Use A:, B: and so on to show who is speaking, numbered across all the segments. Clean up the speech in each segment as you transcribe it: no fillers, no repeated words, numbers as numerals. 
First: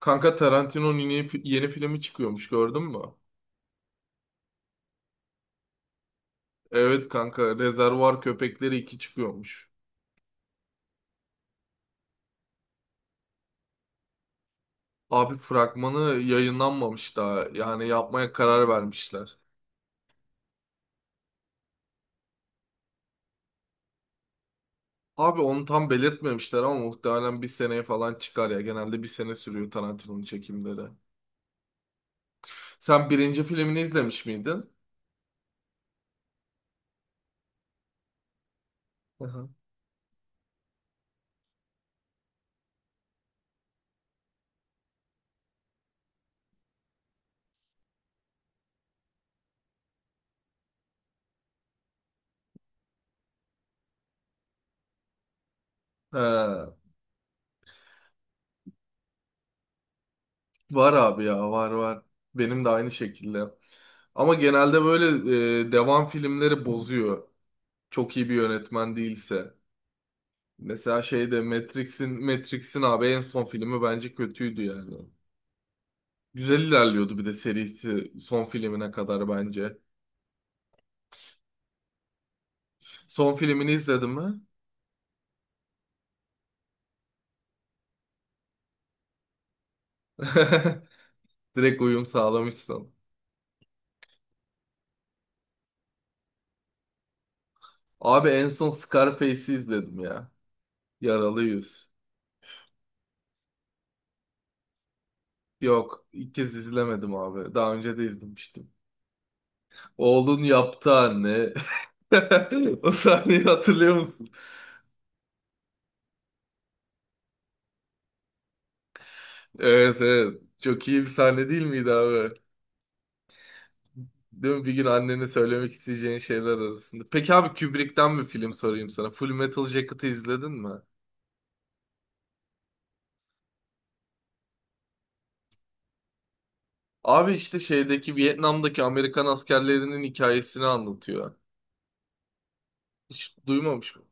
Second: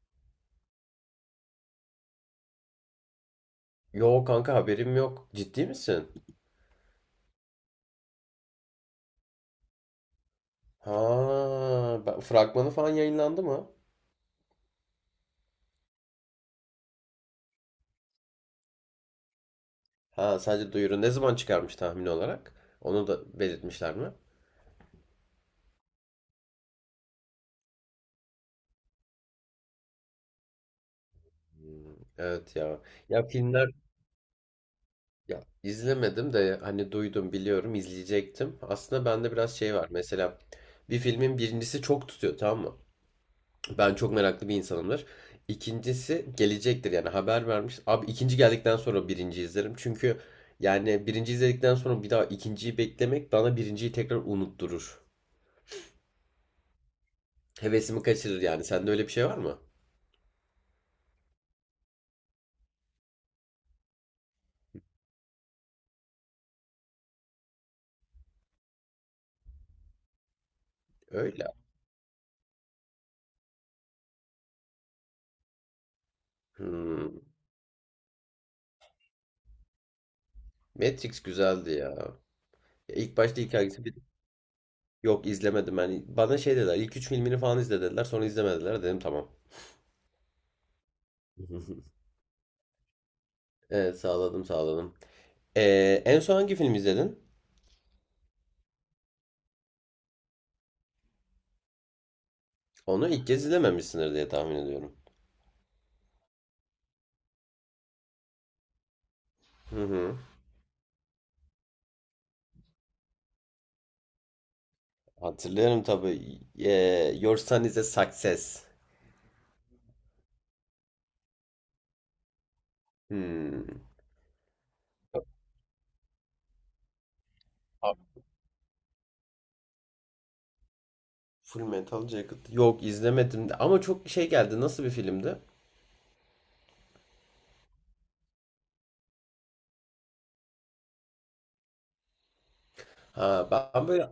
A: Kanka Tarantino'nun yeni filmi çıkıyormuş gördün mü?
B: Yo kanka haberim yok. Ciddi misin?
A: Evet kanka Rezervuar Köpekleri 2 çıkıyormuş.
B: Ha, fragmanı falan yayınlandı mı?
A: Abi fragmanı yayınlanmamış daha. Yani yapmaya karar vermişler.
B: Ha, sadece duyuru. Ne zaman çıkarmış tahmin olarak? Onu da belirtmişler mi?
A: Abi onu tam belirtmemişler ama muhtemelen bir seneye falan çıkar ya. Genelde bir sene sürüyor Tarantino'nun çekimleri.
B: Hmm, evet ya.
A: Sen
B: Ya
A: birinci
B: filmler
A: filmini izlemiş miydin?
B: ya izlemedim de hani duydum biliyorum izleyecektim. Aslında bende
A: Aha.
B: biraz şey var. Mesela bir filmin birincisi çok tutuyor, tamam mı? Ben çok meraklı bir insanımdır. İkincisi gelecektir yani haber vermiş. Abi ikinci geldikten sonra birinci izlerim. Çünkü yani birinci izledikten sonra bir daha ikinciyi beklemek bana birinciyi tekrar unutturur.
A: He,
B: Hevesimi kaçırır yani. Sende öyle bir şey var mı?
A: var abi ya, var. Benim de aynı şekilde. Ama genelde böyle devam filmleri bozuyor. Çok iyi bir yönetmen değilse. Mesela şeyde
B: Öyle.
A: Matrix'in abi en son filmi bence kötüydü yani. Güzel
B: Hmm.
A: ilerliyordu bir de serisi son filmine kadar bence.
B: Matrix güzeldi ya. Ya İlk
A: Son
B: başta ilk
A: filmini
B: hangisi bir.
A: izledin mi?
B: Yok, izlemedim yani. Bana şey dediler, ilk üç filmini falan izle dediler, sonra izlemediler dedim tamam.
A: Direkt uyum sağlamışsın.
B: Evet, sağladım sağladım. En son hangi film izledin?
A: Abi en son Scarface'i izledim ya. Yaralı Yüz.
B: Onu ilk kez izlememişsindir diye tahmin ediyorum.
A: Yok, ilk kez izlemedim abi. Daha önce de izlemiştim.
B: Hı hı.
A: Oğlun yaptı anne. O sahneyi hatırlıyor musun?
B: Hatırlıyorum tabii. Your Son is a Success.
A: Evet, evet. Çok iyi bir sahne değil miydi abi?
B: Hmm.
A: Değil mi? Bir gün annene söylemek isteyeceğin şeyler arasında. Peki abi
B: Abi,
A: Kubrick'ten bir film sorayım sana. Full Metal Jacket'ı izledin mi?
B: Full Metal Jacket. Yok, izlemedim de. Ama çok şey geldi. Nasıl bir filmdi?
A: Abi işte şeydeki Vietnam'daki Amerikan askerlerinin hikayesini anlatıyor. Hiç
B: Ha, ben
A: duymamış mı?
B: böyle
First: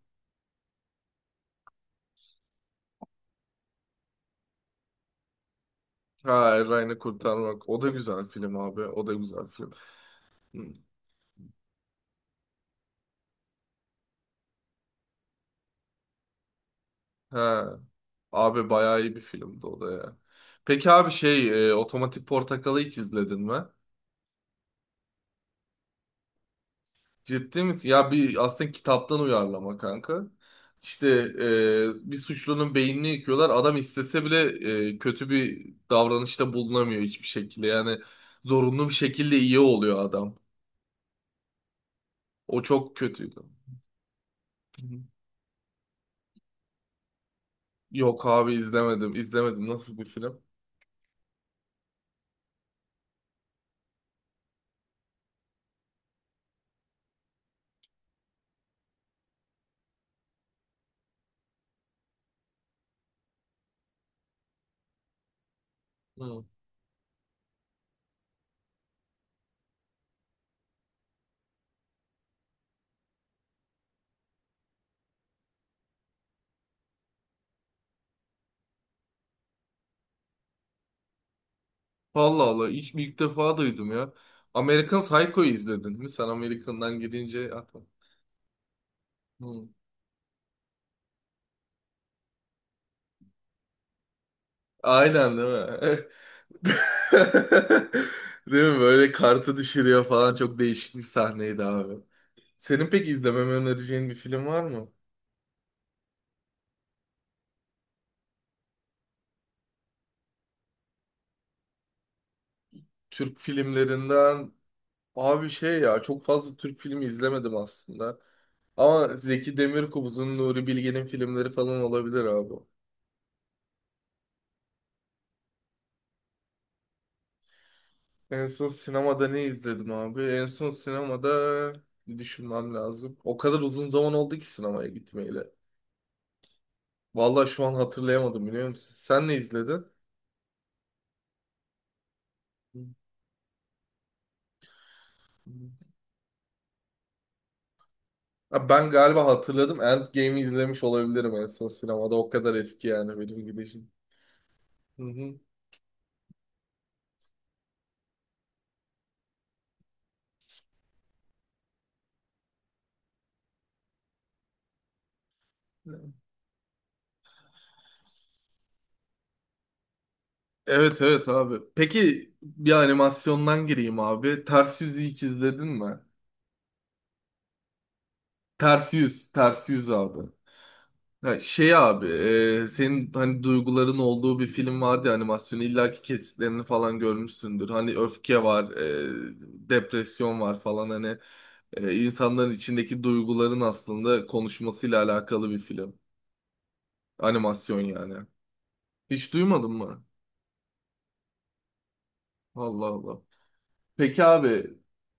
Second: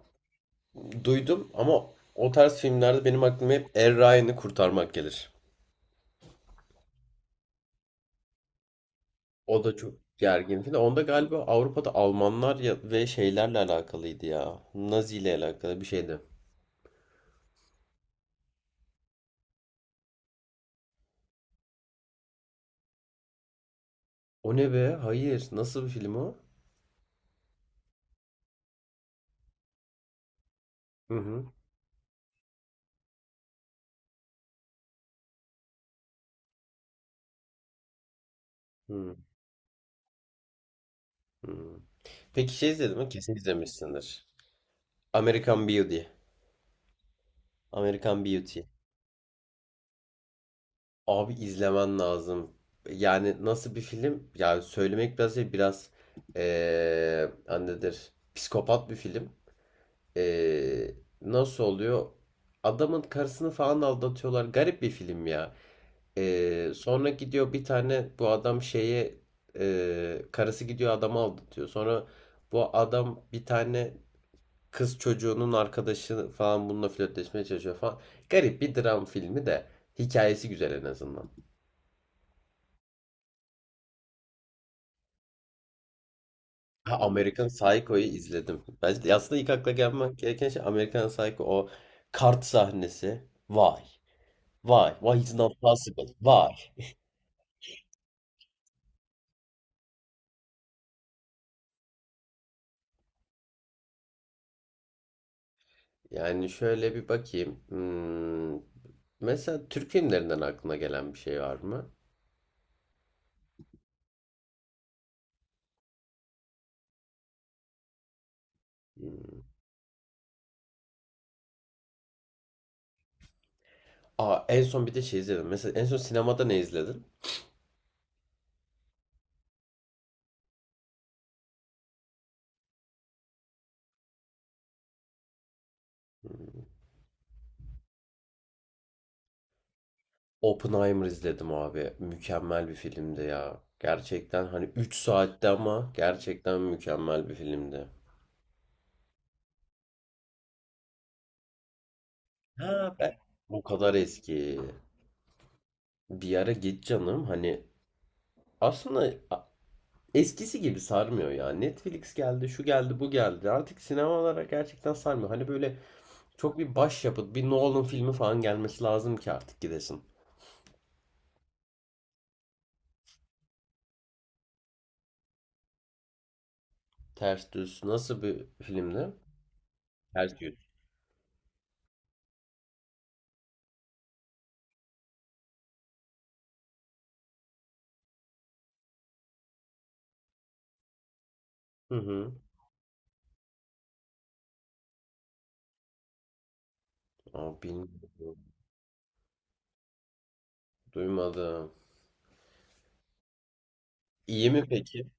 B: duydum ama o tarz filmlerde benim aklıma hep Er Ryan'ı Kurtarmak gelir.
A: Ha, Ryan'ı kurtarmak. O da güzel film abi. O da güzel
B: O
A: film.
B: da çok gergin
A: Hı.
B: film. Onda galiba Avrupa'da Almanlar ya, ve şeylerle alakalıydı ya. Nazi ile alakalı bir şeydi.
A: Ha, abi bayağı iyi bir filmdi o da ya. Peki abi şey Otomatik Portakal'ı hiç izledin mi?
B: O ne be? Hayır. Nasıl bir film o?
A: Ciddi misin? Ya bir aslında kitaptan uyarlama kanka. İşte
B: Hı hı.
A: bir suçlunun beynini yıkıyorlar. Adam istese bile kötü bir davranışta bulunamıyor hiçbir şekilde. Yani zorunlu bir
B: Hı
A: şekilde iyi oluyor adam.
B: hı. Peki
A: O
B: şey
A: çok
B: izledin mi? Kesin
A: kötüydü.
B: izlemişsindir.
A: Hı hı.
B: American Beauty. American
A: Yok abi
B: Beauty.
A: izlemedim. İzlemedim. Nasıl bir film?
B: Abi izlemen lazım. Yani nasıl bir film? Yani söylemek biraz şey biraz annedir. Psikopat bir film. Eee, nasıl oluyor? Adamın karısını falan aldatıyorlar. Garip bir film ya.
A: Hı.
B: Sonra gidiyor bir tane bu adam şeye karısı gidiyor adamı aldatıyor. Sonra bu adam bir tane kız çocuğunun arkadaşı falan bununla flörtleşmeye çalışıyor falan. Garip bir dram filmi de hikayesi güzel en azından.
A: Allah Allah. İlk defa duydum ya. American Psycho'yu izledin mi? Sen
B: Ha,
A: American'dan
B: American
A: girince aklıma.
B: Psycho'yu izledim. Bence aslında ilk
A: Hı.
B: akla gelmek gereken şey American Psycho, o kart sahnesi. Vay. Vay. Why is
A: Aynen değil
B: not
A: mi?
B: possible? Vay.
A: Değil mi? Böyle kartı düşürüyor falan, çok değişik bir sahneydi abi. Senin peki izlememi önereceğin bir film var mı?
B: Yani şöyle bir bakayım. Mesela Türk filmlerinden aklına gelen bir şey var mı?
A: Türk filmlerinden abi şey ya, çok fazla Türk filmi izlemedim aslında. Ama
B: Hmm.
A: Zeki Demirkubuz'un, Nuri Bilge'nin filmleri falan olabilir abi.
B: Aa, en son bir de şey izledim. Mesela en son sinemada ne izledin?
A: En son sinemada ne izledim abi? En son sinemada bir düşünmem lazım. O kadar uzun zaman oldu ki sinemaya gitmeyeli. Vallahi şu an hatırlayamadım, biliyor musun? Sen ne izledin?
B: Oppenheimer izledim abi. Mükemmel bir filmdi ya. Gerçekten hani 3 saatte ama gerçekten mükemmel bir filmdi.
A: Ha, ben galiba hatırladım. Endgame'i izlemiş olabilirim en son sinemada. O kadar eski
B: Ha,
A: yani benim
B: o
A: gidişim.
B: kadar eski.
A: Hı hı.
B: Bir ara git canım, hani aslında eskisi gibi sarmıyor ya. Netflix geldi, şu geldi, bu geldi. Artık sinemalara gerçekten sarmıyor. Hani böyle çok bir başyapıt, bir Nolan filmi falan gelmesi lazım ki artık gidesin.
A: Evet, evet abi. Peki bir animasyondan gireyim abi. Ters Yüz'ü hiç izledin mi?
B: Ters Düz nasıl bir
A: Ters
B: filmdi?
A: Yüz, Ters Yüz abi.
B: Ters Yüz.
A: Ha, şey abi, senin hani duyguların olduğu bir film vardı ya animasyonu. İllaki kesitlerini falan görmüşsündür. Hani öfke var, depresyon var falan, hani
B: Hı hı.
A: insanların içindeki duyguların aslında konuşmasıyla alakalı bir film.
B: Aa,
A: Animasyon yani.
B: bilmiyorum.
A: Hiç duymadın mı?
B: Duymadım.
A: Allah Allah. Peki
B: İyi mi
A: abi
B: peki?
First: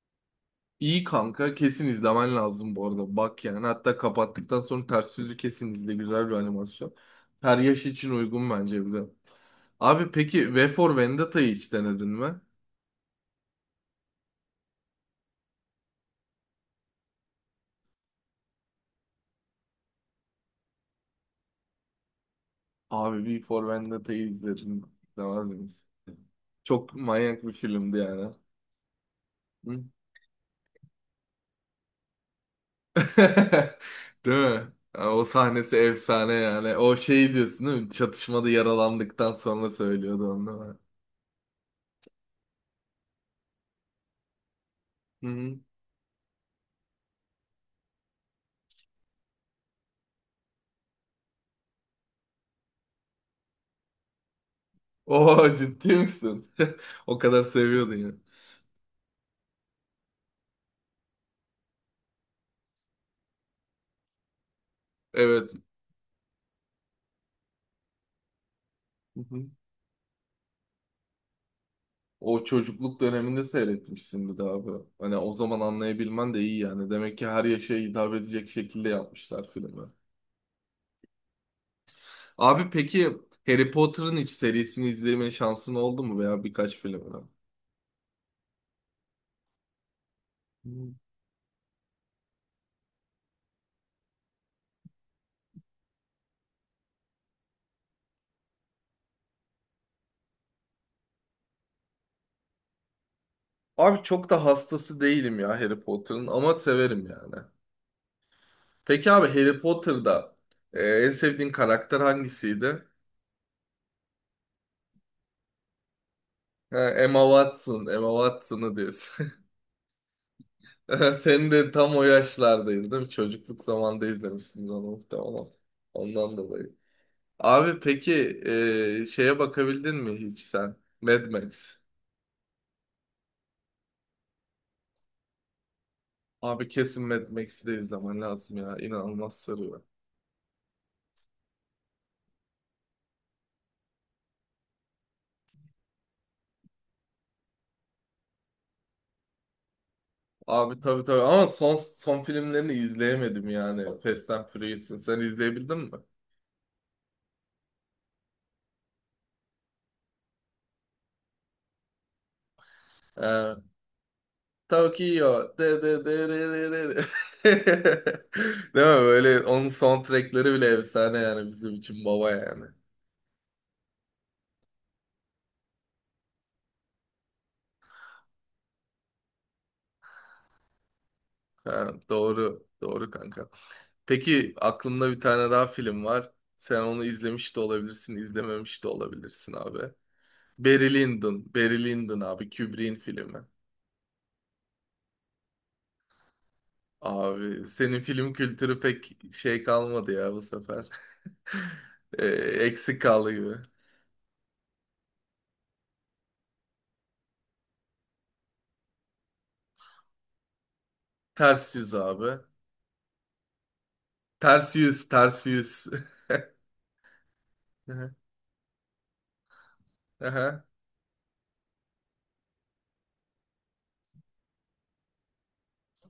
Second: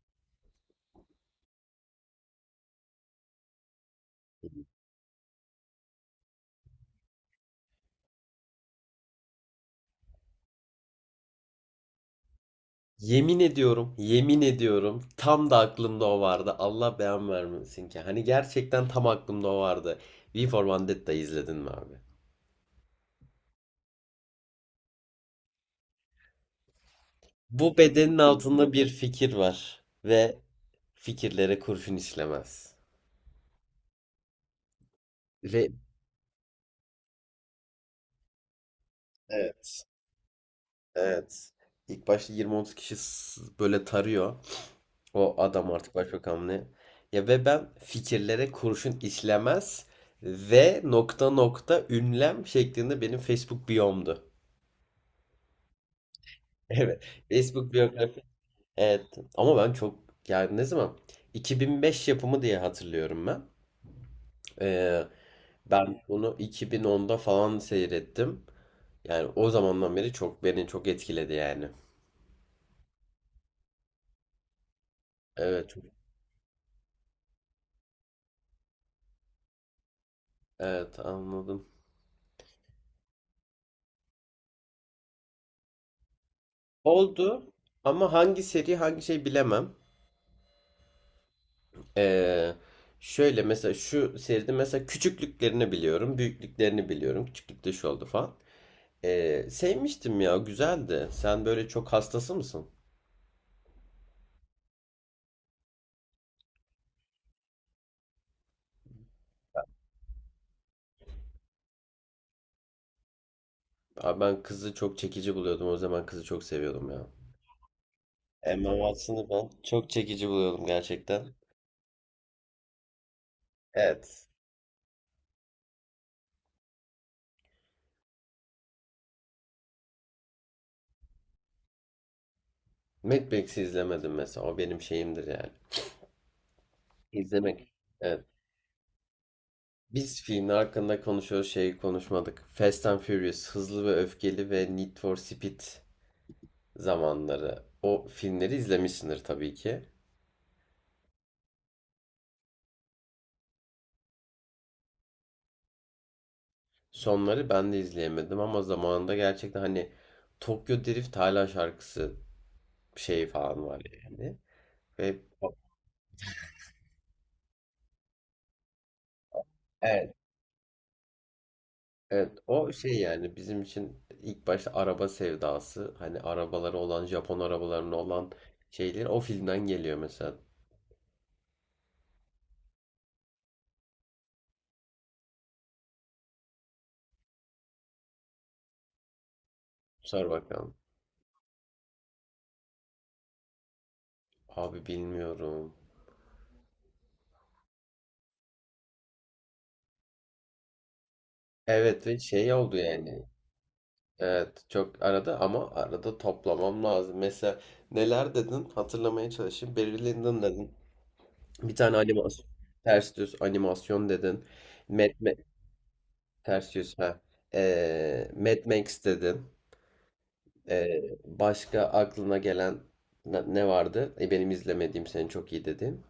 A: iyi kanka, kesin izlemen lazım bu arada. Bak yani, hatta kapattıktan sonra ters yüzü kesin izle, güzel bir animasyon. Her yaş için uygun bence bir de. Abi peki V for Vendetta'yı hiç denedin mi?
B: Yemin ediyorum, yemin ediyorum, tam da aklımda o vardı. Allah beyan vermesin ki. Hani gerçekten tam aklımda o vardı. V for Vendetta izledin mi abi?
A: Abi V for Vendetta'yı izledim. Demez miyiz? Çok manyak bir
B: Bu
A: filmdi
B: bedenin
A: yani.
B: altında bir fikir var
A: Hı?
B: ve fikirlere kurşun işlemez.
A: Değil mi? Yani o
B: Ve
A: sahnesi efsane yani. O şey diyorsun değil mi? Çatışmada yaralandıktan sonra
B: Evet.
A: söylüyordu onu değil mi?
B: Evet, İlk başta 20-30 kişi böyle tarıyor. O
A: Hı-hı.
B: adam artık başbakan ne? Ya, ve ben fikirlere kurşun işlemez ve nokta nokta ünlem şeklinde benim Facebook biyomdu.
A: Oo, ciddi misin?
B: Evet.
A: O kadar
B: Facebook
A: seviyordun ya.
B: biyografi. Evet. Ama ben çok, yani ne zaman, 2005 yapımı diye hatırlıyorum ben. Ee,
A: Evet.
B: ben bunu 2010'da falan seyrettim. Yani
A: Hı-hı.
B: o zamandan beri çok beni çok etkiledi yani.
A: O çocukluk döneminde seyretmişsin bir daha bu. Hani o zaman
B: Evet.
A: anlayabilmen de iyi yani. Demek ki her yaşa hitap edecek şekilde yapmışlar filmi.
B: Evet, anladım.
A: Abi peki Harry Potter'ın hiç serisini izleme şansın oldu mu veya birkaç filmini?
B: Oldu ama hangi seri hangi şey bilemem. Ee, şöyle mesela şu seride mesela küçüklüklerini biliyorum, büyüklüklerini biliyorum. Küçüklükte şu oldu falan. Sevmiştim ya, güzeldi. Sen böyle çok hastası mısın?
A: Abi çok da hastası değilim ya Harry Potter'ın, ama severim yani. Peki abi Harry Potter'da en sevdiğin karakter hangisiydi?
B: Abi ben kızı çok çekici buluyordum. O zaman kızı çok
A: Ha,
B: seviyordum ya.
A: Emma Watson, Emma
B: Emma
A: Watson'ı
B: Watson'ı
A: diyorsun.
B: ben çok çekici buluyordum gerçekten.
A: Sen de tam o yaşlardaydın değil mi? Çocukluk zamanında
B: Evet.
A: izlemişsin onu muhtemelen. Ondan dolayı. Abi peki şeye bakabildin mi hiç sen? Mad Max.
B: Mad Max'i izlemedim mesela. O benim şeyimdir yani.
A: Abi kesin Mad Max'i de
B: İzlemek.
A: izlemen
B: Evet.
A: lazım ya. İnanılmaz sarıyor.
B: Biz filmin hakkında konuşuyoruz, şeyi konuşmadık. Fast and Furious, Hızlı ve Öfkeli ve Need for Speed zamanları. O filmleri izlemişsindir tabii ki.
A: Abi tabii, tabii, ama son filmlerini izleyemedim yani. Fast and Furious'ın. Sen izleyebildin mi?
B: Sonları ben de izleyemedim ama zamanında gerçekten hani Tokyo Drift hala şarkısı şeyi
A: Ee,
B: falan var yani. Ve
A: Tokyo. De de de de de de. De. Değil mi? Böyle onun
B: evet,
A: soundtrackleri bile efsane yani, bizim için baba
B: evet,
A: yani.
B: o şey yani, bizim için ilk başta araba sevdası, hani arabaları olan, Japon arabalarının olan şeyler o filmden geliyor mesela.
A: Ha, doğru. Doğru kanka. Peki aklımda bir tane daha film var. Sen onu izlemiş de olabilirsin, izlememiş de olabilirsin abi.
B: Sor bakalım.
A: Barry Lyndon. Barry Lyndon abi. Kubrick'in filmi.
B: Abi bilmiyorum.
A: Abi senin film kültürü pek şey kalmadı ya bu sefer.
B: Evet, ve
A: Ee,
B: şey oldu
A: eksik
B: yani.
A: kaldı gibi.
B: Evet, çok arada ama arada toplamam lazım. Mesela neler dedin, hatırlamaya çalışayım. Barry Lyndon dedin.
A: Ters
B: Bir
A: yüz
B: tane
A: abi.
B: animasyon. Ters düz animasyon dedin.
A: Ters
B: Mad,
A: yüz,
B: Ma-
A: ters yüz.
B: ters düz, ha.
A: Aha.
B: Mad Max dedin.
A: Aha.
B: Başka aklına gelen ne vardı? Benim izlemediğim, senin çok iyi dedin.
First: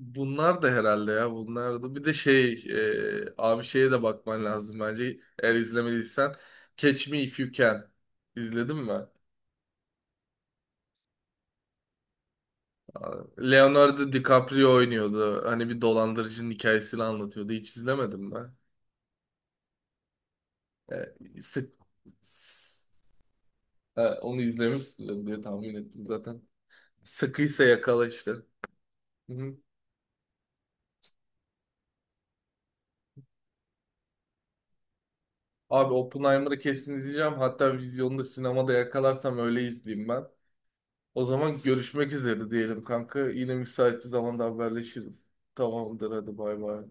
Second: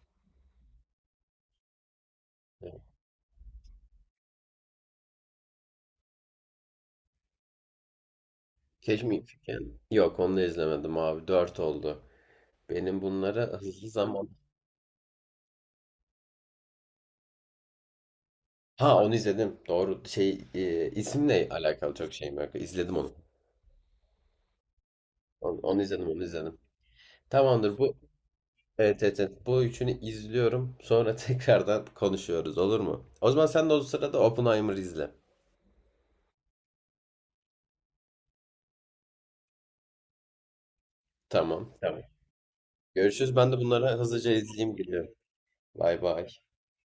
A: Bunlar da herhalde ya, bunlar da. Bir de şey abi şeye de bakman lazım bence. Eğer izlemediysen Catch Me If You Can. İzledin mi?
B: Keşke mi Figen? Yok, onu da izlemedim abi. Dört oldu. Benim bunlara
A: Abi,
B: hızlı
A: Leonardo
B: zaman.
A: DiCaprio oynuyordu. Hani bir dolandırıcının hikayesini anlatıyordu. Hiç izlemedim ben.
B: Ha, onu izledim. Doğru.
A: E,
B: İsimle
A: sık-
B: alakalı çok şeyim yok. İzledim onu.
A: Ha, onu izlemişsindir diye
B: Onu,
A: tahmin
B: onu
A: ettim
B: izledim, onu
A: zaten.
B: izledim.
A: Sıkıysa
B: Tamamdır bu.
A: yakala işte.
B: Evet, evet,
A: Hı
B: evet.
A: hı.
B: Bu üçünü izliyorum. Sonra tekrardan konuşuyoruz, olur mu? O zaman sen de o sırada Oppenheimer izle.
A: Abi Oppenheimer'ı kesin izleyeceğim. Hatta vizyonda sinemada yakalarsam öyle izleyeyim ben. O zaman
B: Tamam. Tamam.
A: görüşmek üzere diyelim kanka.
B: Görüşürüz. Ben
A: Yine
B: de bunlara
A: müsait bir
B: hızlıca
A: zamanda
B: izleyeyim, gidiyorum.
A: haberleşiriz.
B: Bay
A: Tamamdır,
B: bay.
A: hadi bay bay.